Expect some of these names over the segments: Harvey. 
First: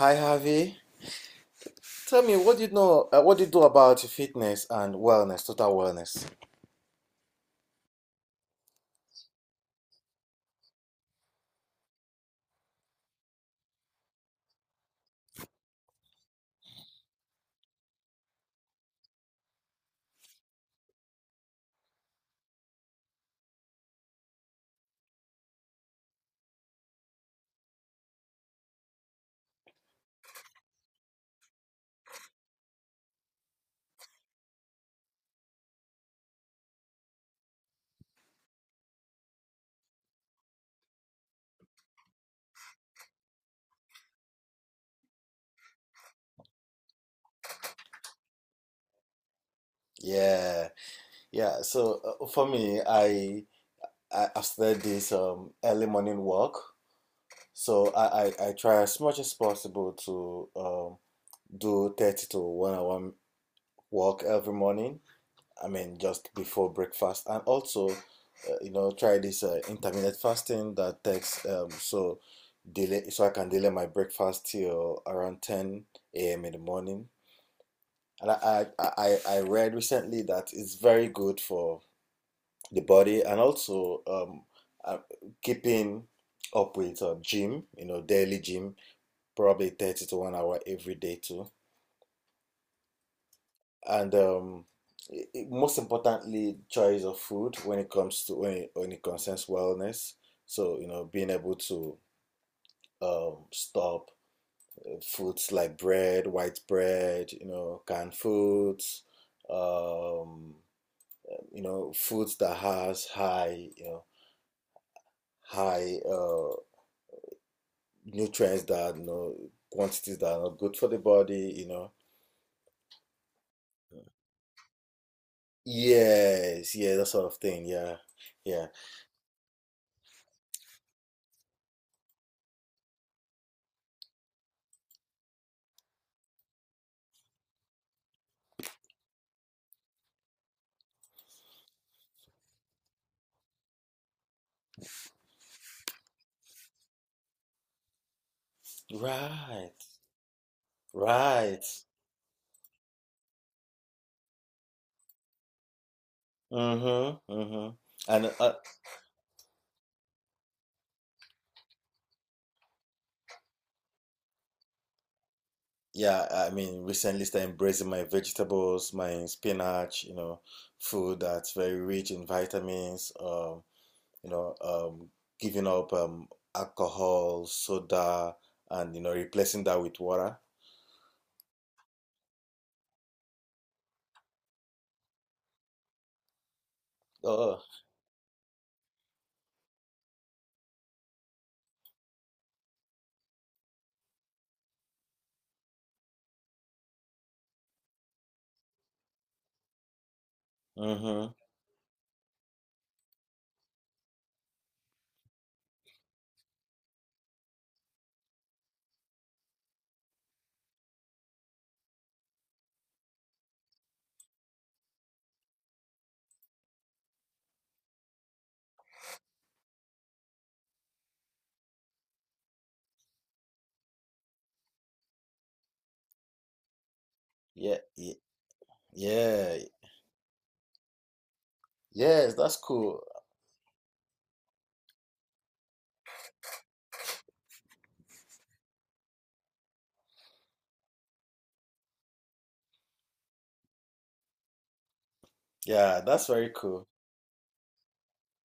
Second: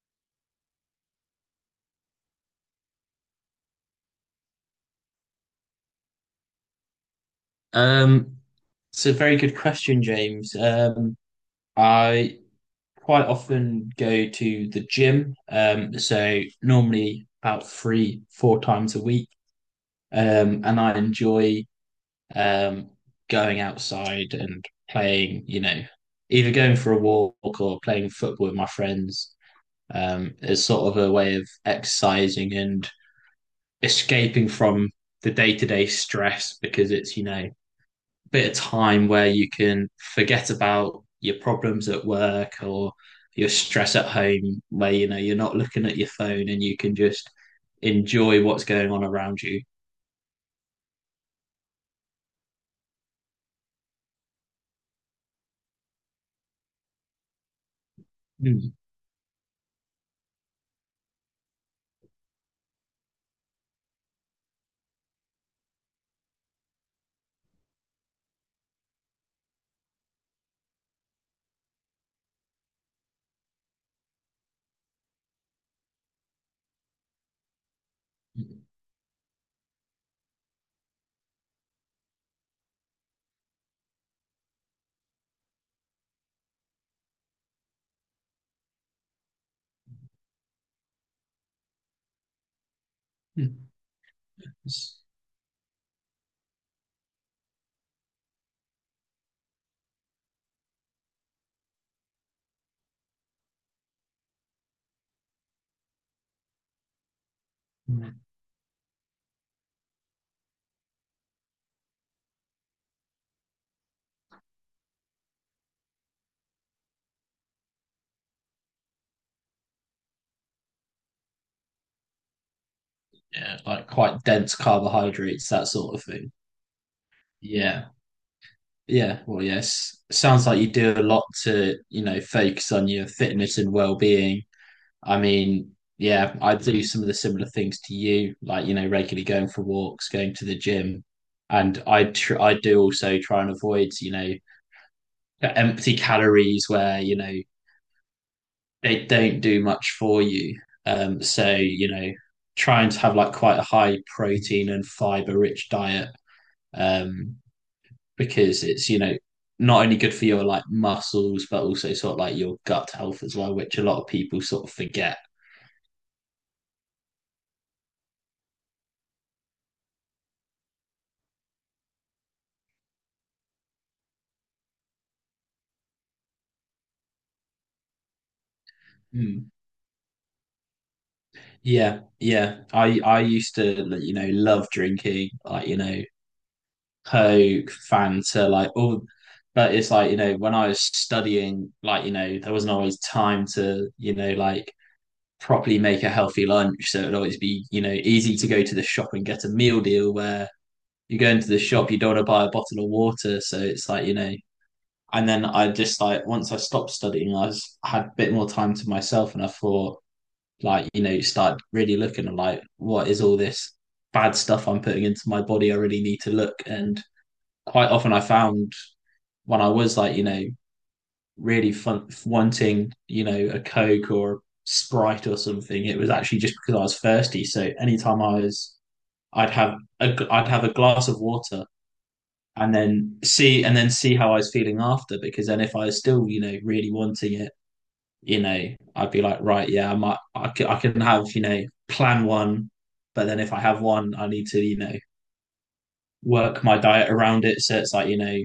Hi, Harvey. Tell me, what do you know? What do you do about fitness and wellness, total wellness? Um, it's a very good question, James. I quite often go to the gym, so normally about 3, 4 times a week. And I enjoy um going outside and playing, either going for a walk or playing football with my friends. As sort of a way of exercising and escaping from the day-to-day stress because it's, bit of time where you can forget about your problems at work or your stress at home, where you know you're not looking at your phone and you can just enjoy what's going on around you. Yeah, yeah. So for me, I've started this early morning walk. So I Mm. try as much as possible to do 30 to 1 hour walk every morning. I mean, just before breakfast, and also, try this intermittent fasting that takes so delay, so I can delay my breakfast till around 10 a.m. in the morning. And I read recently that it's very good for the body and also uh, keeping up with gym, daily gym, probably 30 to 1 hour every day too. Mm. And most importantly, choice of food when it comes to when it concerns wellness. So being able to stop foods like bread, white bread, canned foods, um, foods that has high, nutrients that quantities that are not good for the body. You know, Yeah, like quite dense carbohydrates, that sort of thing. yes, yeah, that sort of thing. Yeah. Yeah, yeah, Yeah. Well, yes. Sounds like you do a lot to, focus on your fitness and well-being. I mean, yeah, I do some of the similar things to you, like, regularly going for walks, going to the gym. And I do also try and avoid, empty calories where, they don't do right. much for you. So, Right. Trying to have like quite a high protein and fiber rich diet, Mm-hmm. um, Mm-hmm. And because it's, not only good for your like muscles, but also sort of like your gut health as well, which a lot of people sort of forget. yeah, I mean, recently started embracing my vegetables, my spinach, food that's very rich in vitamins, you know, um, giving up alcohol, soda, and, Mm. replacing that with water. Yeah, yeah. I used to, like, love drinking, like, Oh, Coke, Fanta, like all. But it's like, when I was studying, like, there wasn't always time to, like properly make a healthy lunch. So it'd always be, easy to go to the shop and get a meal deal where you go mm-hmm. into the shop, you don't want to buy a bottle of water. So it's like, and then I just like once I stopped studying, I had a bit more time to myself, and I thought, like, you start really looking at like what is all this bad stuff I'm putting into my body? I really need to look. And quite often, I found when I was like, really fun wanting, a coke or a sprite or something, it was actually just because I was thirsty. So Yeah, anytime I was, I'd yeah, have a, I'd have a glass of water yes, that's and cool. then see how I was feeling after because then if I was still you know really wanting it you know, I'd be like, right, yeah, I might, I can have, plan one, but then if I have one, I need to, Yeah, that's very work my cool. diet around it. So it's like,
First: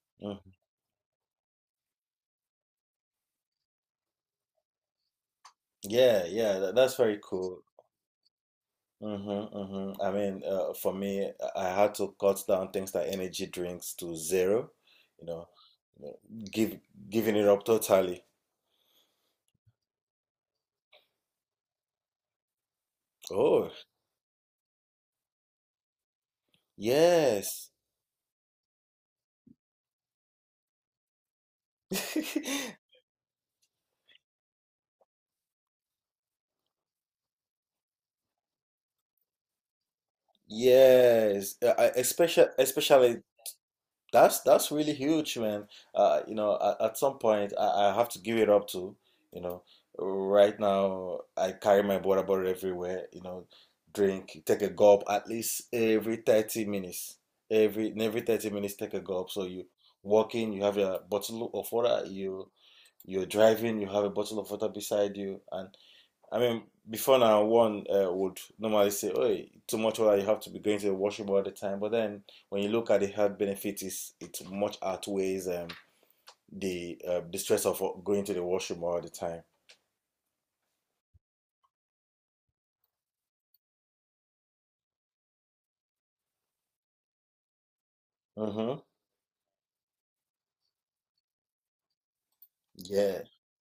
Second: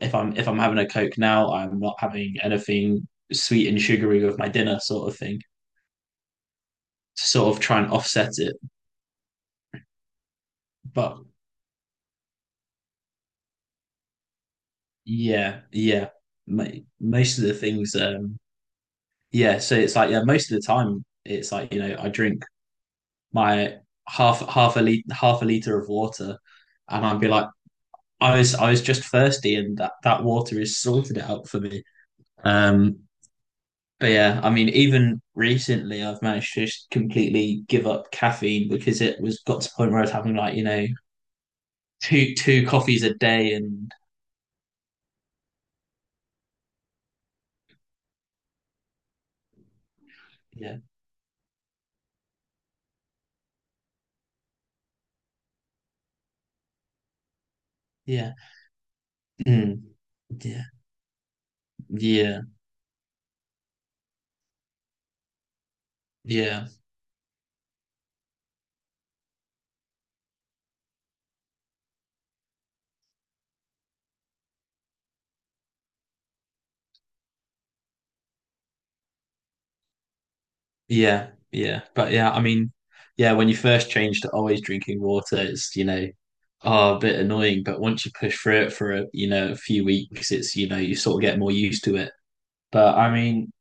if I'm Mhm. having a Coke now, I'm not having anything sweet and sugary with my dinner, sort of thing, Yeah, yeah, that's very to sort cool. of try and offset it. Mm-hmm, mm-hmm. I mean, for But me, I had to cut down things like energy drinks to zero, you know, yeah, you yeah, know, mo- give giving most of it the up things, totally. Yeah. So it's like, yeah, most of the time, it's like, I drink Oh, my half a liter of water, and I'd be like yes. I was just thirsty, and that water has sorted it out for me. Um, but yeah, I mean, even recently, I've managed to just completely give up caffeine because it was got to the point where I was having like Yes, I- two especially two coffees a especially day, and that's really huge, man. At some point, I have to give it up to, you know, right yeah, now, I carry my water bottle everywhere. Drink, take a gulp at least every 30 minutes. Every yeah, 30 minutes, take a gulp. So you mm, walking, yeah, you have a bottle of water. yeah, You're driving, you have a bottle of water beside you. And I mean, yeah, before now, one would normally say, "Oh, too much water. You have to be going to the washroom all the time." But then, when you look at the health benefits, it much outweighs the stress of going to the washroom all the time. yeah, yeah. But yeah, I mean, yeah, when you first change to always drinking water, it's oh, a bit annoying. But once you push through it Mm-hmm. for a few weeks, it's you sort of get more used to it. But I Yeah. mean,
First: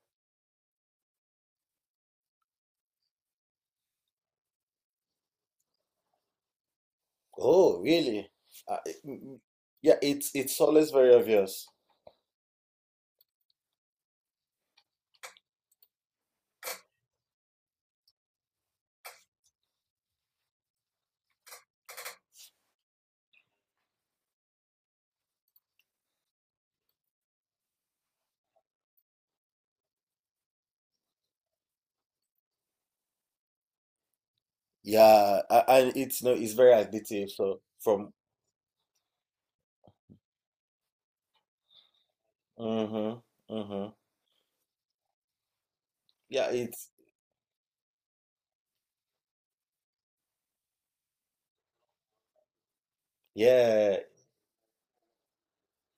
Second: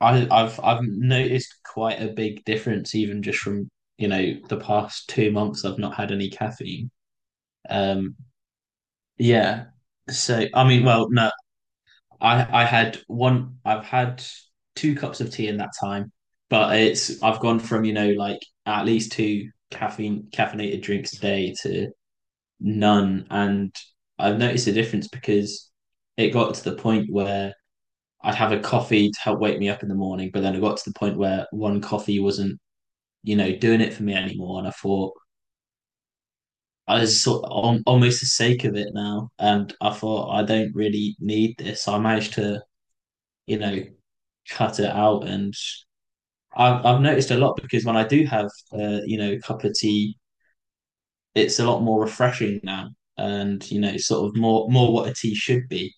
I've noticed quite a big difference even just from, the past 2 months I've not had any caffeine. Oh, Um, really? Uh, it- mm, yeah. yeah. It's So it's I mean, always well, very no, obvious. I had one. I've had two cups of tea in that time, but it's I've gone from, like at least two caffeine caffeinated drinks a day to none, and I've noticed a difference because it got to the point where I'd have a coffee to help wake me up in the morning, but then it got to the point where one coffee wasn't doing it for me anymore. And I thought Yeah, and it's no, it's very I was addictive. sort of So al- from. almost the sake of it now. And I thought I don't really need this. I managed to, Mm-hmm. you know, Mm-hmm. cut it out. And Yeah. I've, It's I've noticed a lot because when I do have, a cup of tea, it's a lot more refreshing now. And yeah. sort of more what a tea should be.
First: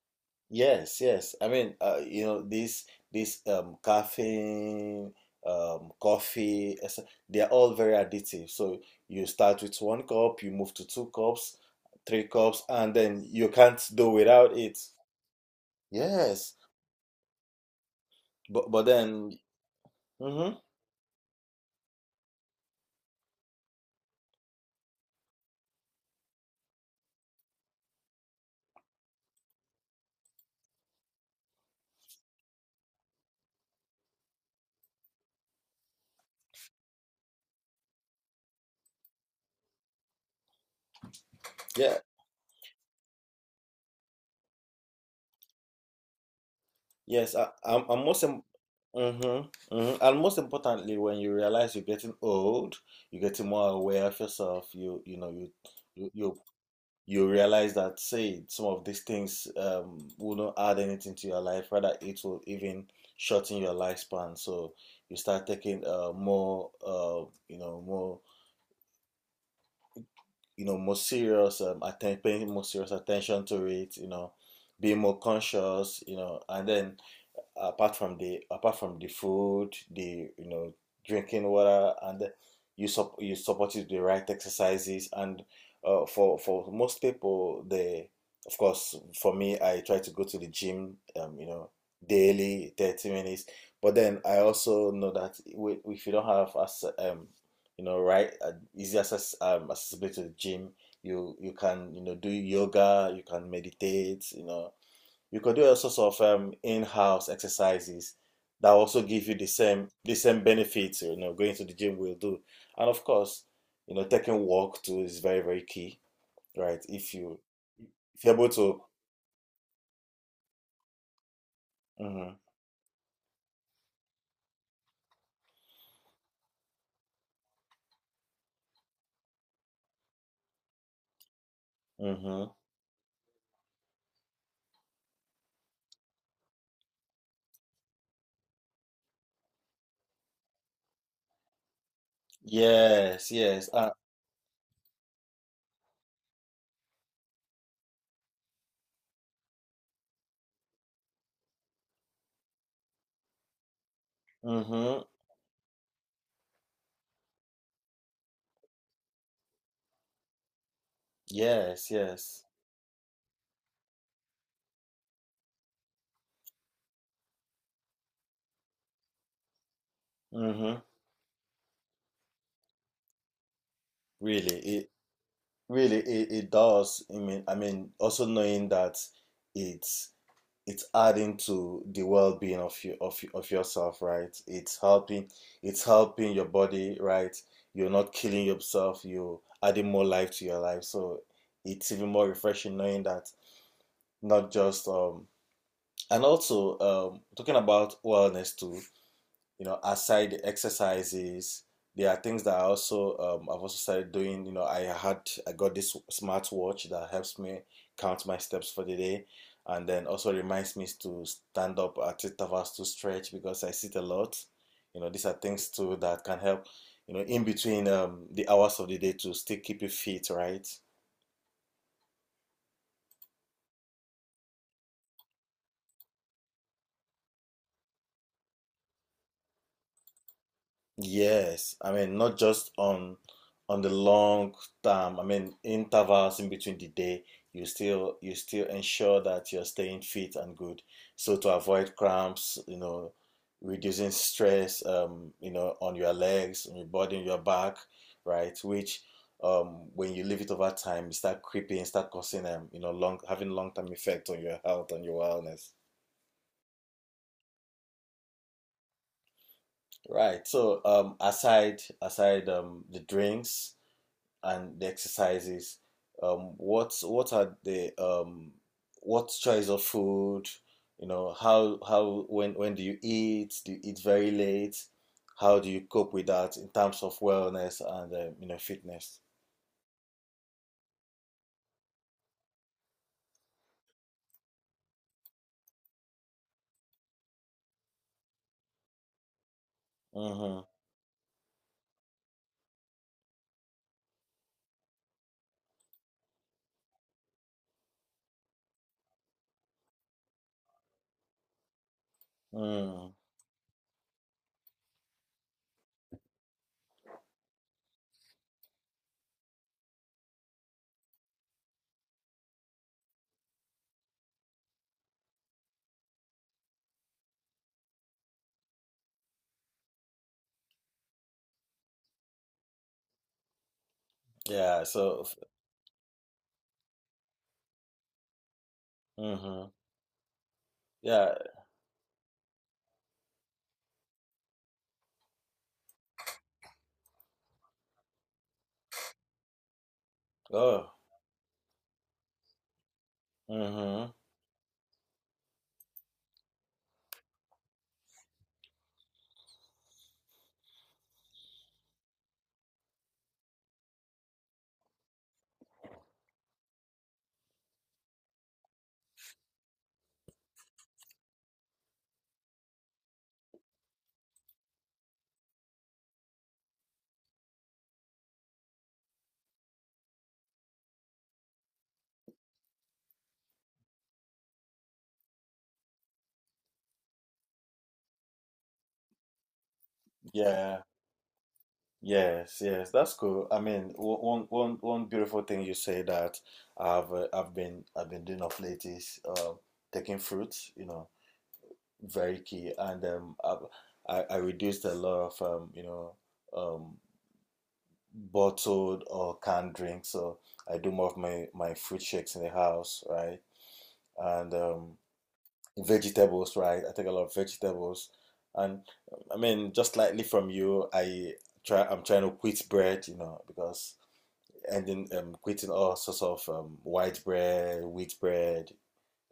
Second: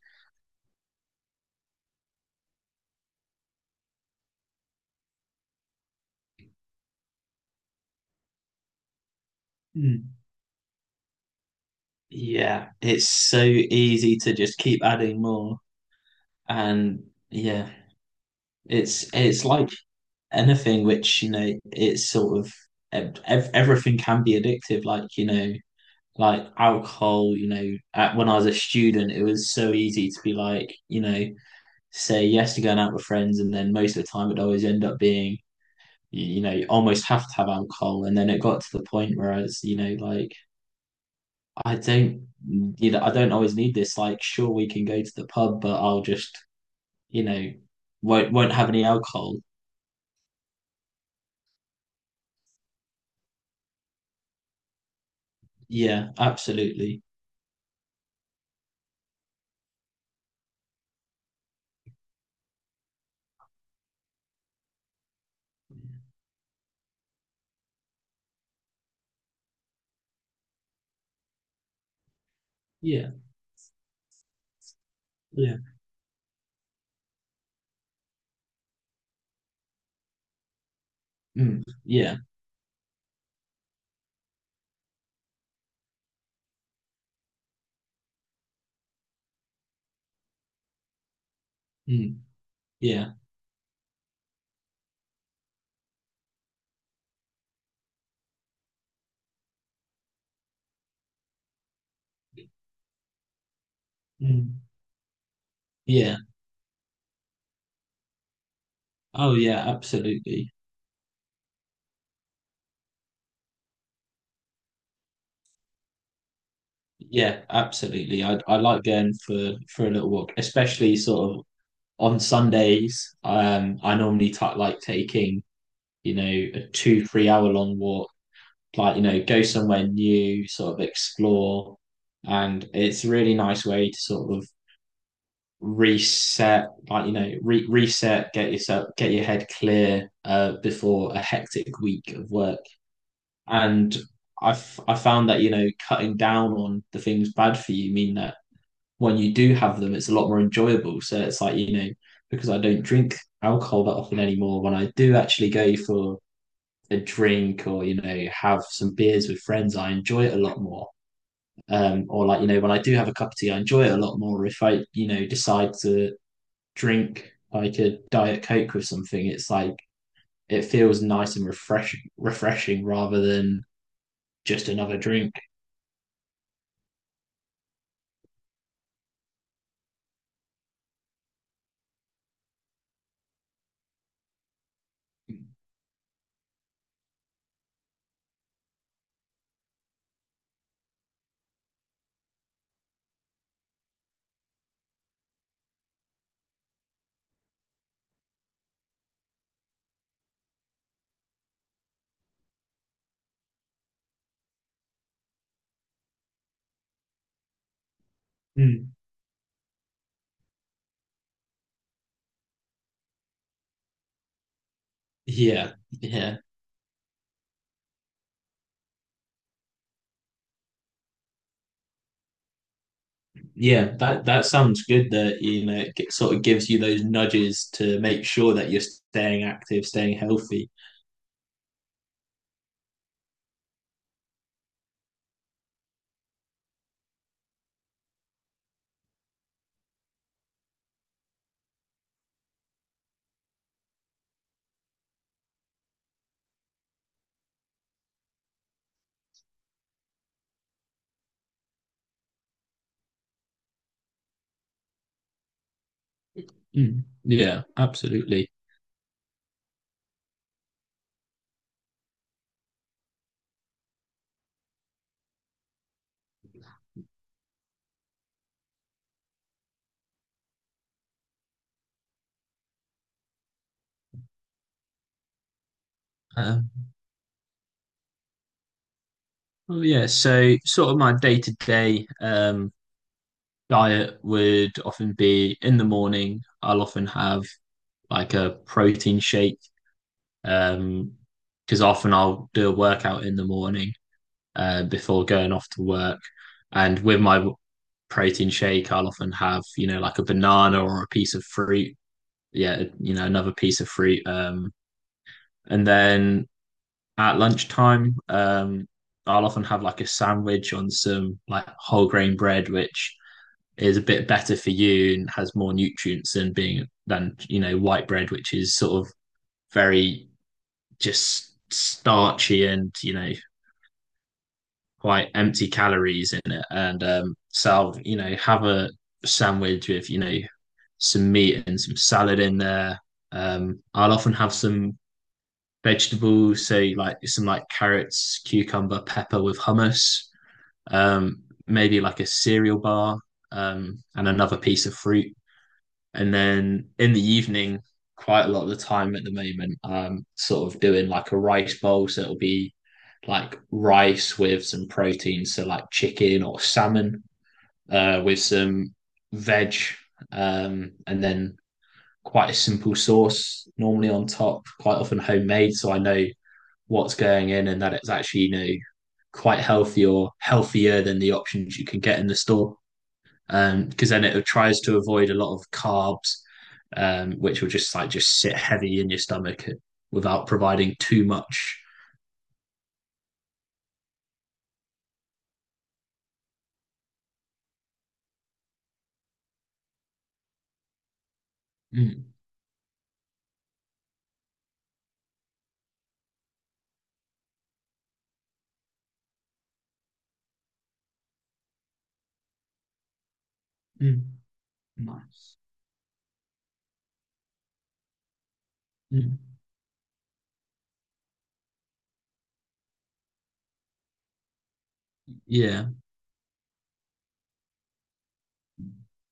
Yes, yes. I mean, this caffeine, coffee, et cetera, they are all very addictive. So you start with one Mm. cup, you move to 2 cups, 3 cups, Yeah, and it's then so you can't do easy to without just it. keep adding more. Yes. And yeah, But it's then, it's like mm-hmm, anything which it's sort of ev- everything can be addictive like like alcohol when I was a student it was so easy to be like say yes to going out with friends and then most of the time it would always end up being you, you know you almost have to have alcohol and then it got to the point where I was like I yeah, don't you know I don't always need this like sure we can go to the pub but I'll just you yes. I, know I'm most won't im- won't have any alcohol. Mm-hmm, mm-hmm. And most importantly, when you realize you're getting old, you're getting more aware of yourself. You, Yeah, you absolutely. you realize that say some of these things will not add anything to your life, rather it will even shorten your lifespan. So you start taking more you know more more serious paying more serious Yeah, attention to it, being more yeah. conscious, and then apart from the food, the you know drinking Mm, water. yeah. And you support it with the right exercises. And for most people, they, of course, for me, I try to go to the gym, Mm, daily, thirty yeah. minutes. But then I also know that if you don't have as you know right easy access accessibility to the gym, you can do yoga, you can meditate. Mm, You could do all sorts yeah. of in-house exercises that also give Oh you the yeah, same the same absolutely. benefits. Going to the gym will do. And of course, taking walk too is very, very key, right? If you Yeah, absolutely. if you're I able I to. like going for a little walk, especially sort of on Mm-hmm, Sundays. I normally ta like taking, you know, a 2, 3 hour long walk, like, go somewhere new, sort of explore. mm-hmm, And it's a really nice way to sort of reset, like, get yourself, get your head clear, before a hectic week of work. yes, yes, And I found that, cutting down on the things bad for you mean that when you do have them, it's a lot more enjoyable. So it's like, because I don't drink alcohol that often anymore, when I mm-hmm, do actually go for a drink or, have some beers with friends, I enjoy it a lot more. yes, Or like, yes, when I do have a cup of tea, I enjoy it a lot more. If I, decide to drink like a Diet Coke with something, it's like it mm-hmm. feels nice and refreshing rather than Really, just another drink. It does. I mean, also knowing that it's it's adding to the well-being of you, of yourself, right? It's helping your body, right? You're not killing yourself, you're adding more life to your life. So it's even more refreshing knowing that, not just and also talking about wellness too. Aside the exercises, there are things that I also, I've also started doing. I got this smartwatch that helps me count my steps for Mm. the day, and then also reminds me to stand up at intervals to stretch because I sit a lot. These are things Yeah, too that yeah, can help. In between the hours of the day to still keep you fit, right? yeah. That sounds good. It sort of gives you those nudges to make sure that you're staying active, staying healthy. Yes, I mean, not just on the long term. I mean intervals in between the day, you still ensure that you're staying fit and good. So to avoid cramps, reducing stress, on your legs, on your body, on your back, right? Which, when you leave it over time, you start creeping, start causing, long term effect on your health and your wellness. Mm, yeah, absolutely. Right. So aside the drinks and the exercises, what are the what choice of food? You know, how When do you eat? Do you eat very late? How do you cope with that in Um, terms of wellness and fitness? well, yeah. So, sort of my day to day diet would often be in the morning. I'll often have like a protein shake. Mm-hmm. Um, because often I'll do a workout in the morning, before going off to work. And with my protein shake, I'll often have, like a banana or a piece of fruit. Yeah, Mm. Another piece of fruit. And then at lunchtime, I'll often have like a sandwich on some like whole grain bread, which is a bit better for you and has more nutrients than white bread, which is sort of very just starchy and Yeah. So. quite empty calories in it. And so I'll, have a Mm-hmm. sandwich with some Yeah. meat and some salad in there. I'll often have some vegetables, so like some like carrots, cucumber, pepper with hummus. Oh. Maybe like a cereal bar, Mm-hmm. and another piece of fruit. And then in the evening, quite a lot of the time at the moment, sort of doing like a rice bowl. So it'll be like rice with some protein, so like chicken or salmon, with some veg, and then quite a simple sauce normally on top, quite often homemade. So I know what's going in and that it's actually, quite healthy or healthier than the options you can get in the store, because then it tries to avoid a lot of carbs, which will just like just sit heavy in your stomach without Yeah. providing too much. Yes, yes, that's cool. I mean, one beautiful thing you say that I've, I've been doing of late is taking fruits. You know, Mm, very key. And I reduced a lot of um, bottled or canned drinks. So I do more of my fruit shakes in the house, right? mm, And nice. vegetables, right? I take a lot of vegetables. And I Mm. mean, just slightly from you, I try. I'm trying to quit bread, because. And then creating Yeah, all sorts of white bread, wheat bread,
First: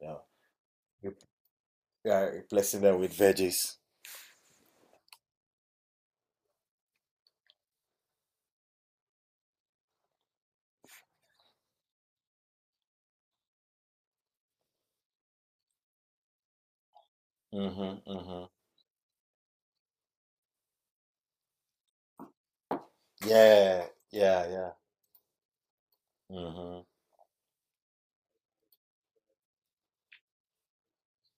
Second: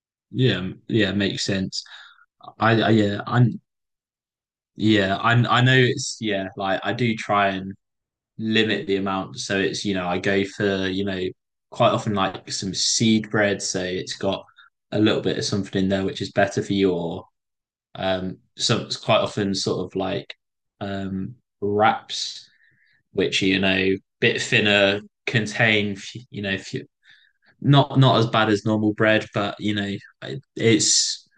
you know, yeah, yeah. rep- Makes sense. yeah, replacing I them with yeah, I'm veggies. yeah, I know it's yeah. Like I do try and limit the amount, so it's I go for quite often like some seed bread, so it's got a little bit of something in there which is better for you, or Mm-hmm, mm-hmm. so it's quite often sort of like wraps, which Yeah, bit yeah, yeah. thinner, contain you know, f- Mm-hmm. not as bad as normal bread, but it's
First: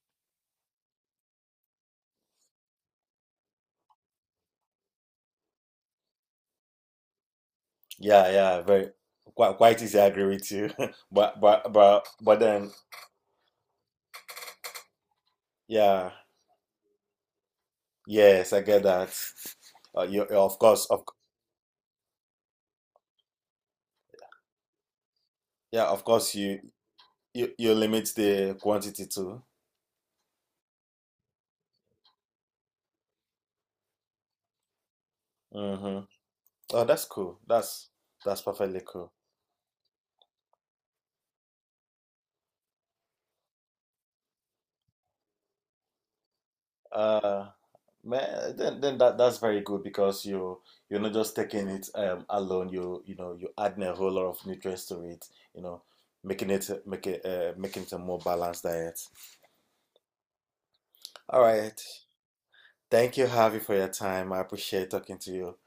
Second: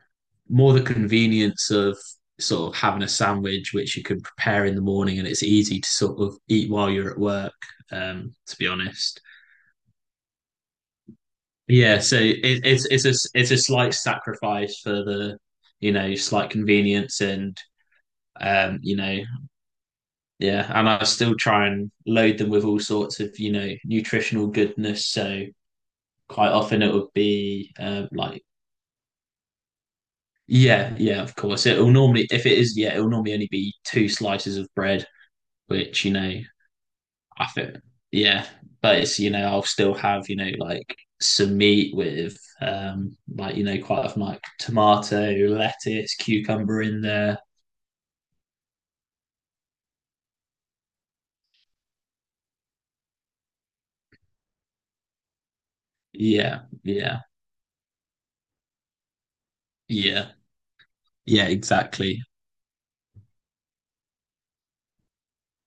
more the convenience of sort of having a sandwich which you can prepare in the morning and it's easy to sort of eat while you're at work. Yeah, To yeah. be Very, honest, quite easy. I agree with you. But but yeah. but So it, but then, it's it's a it's a slight sacrifice for the yeah, slight convenience and yes, I um, get you that. know You, you- of Yeah, course and of I c- still try and load them with all sorts of, nutritional goodness. So Yeah, of course, quite you often it would you, you be limit like, the quantity too. yeah, yeah, of course. It'll normally, if it is, yeah, it'll normally only be two slices of bread, which, Mm-hmm. Oh, that's cool. I think, That's yeah, perfectly but cool. it's, I'll still have, like some meat with, like, quite often like tomato, lettuce, cucumber in there. Uh, Man, then that's very good because you're not just taking it alone. You adding a whole lot of nutrients to it. You know, making Yeah, it make yeah, it making it a more balanced diet. yeah, All yeah, right. exactly. Thank you, Harvey, for your time. I appreciate talking to you.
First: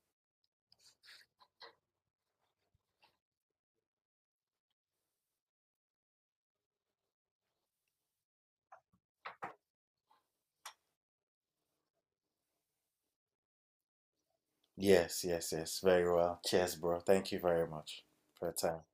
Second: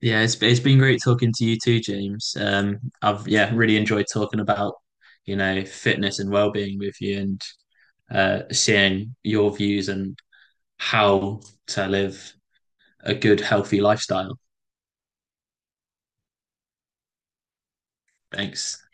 Yeah, it's been great talking to you too, James. I've, yeah, really enjoyed talking about fitness and well-being with you and, seeing your views and how to live a good healthy lifestyle. Yes, yes, yes. Very well. Cheers, bro. Thank you very much for your time. Thanks.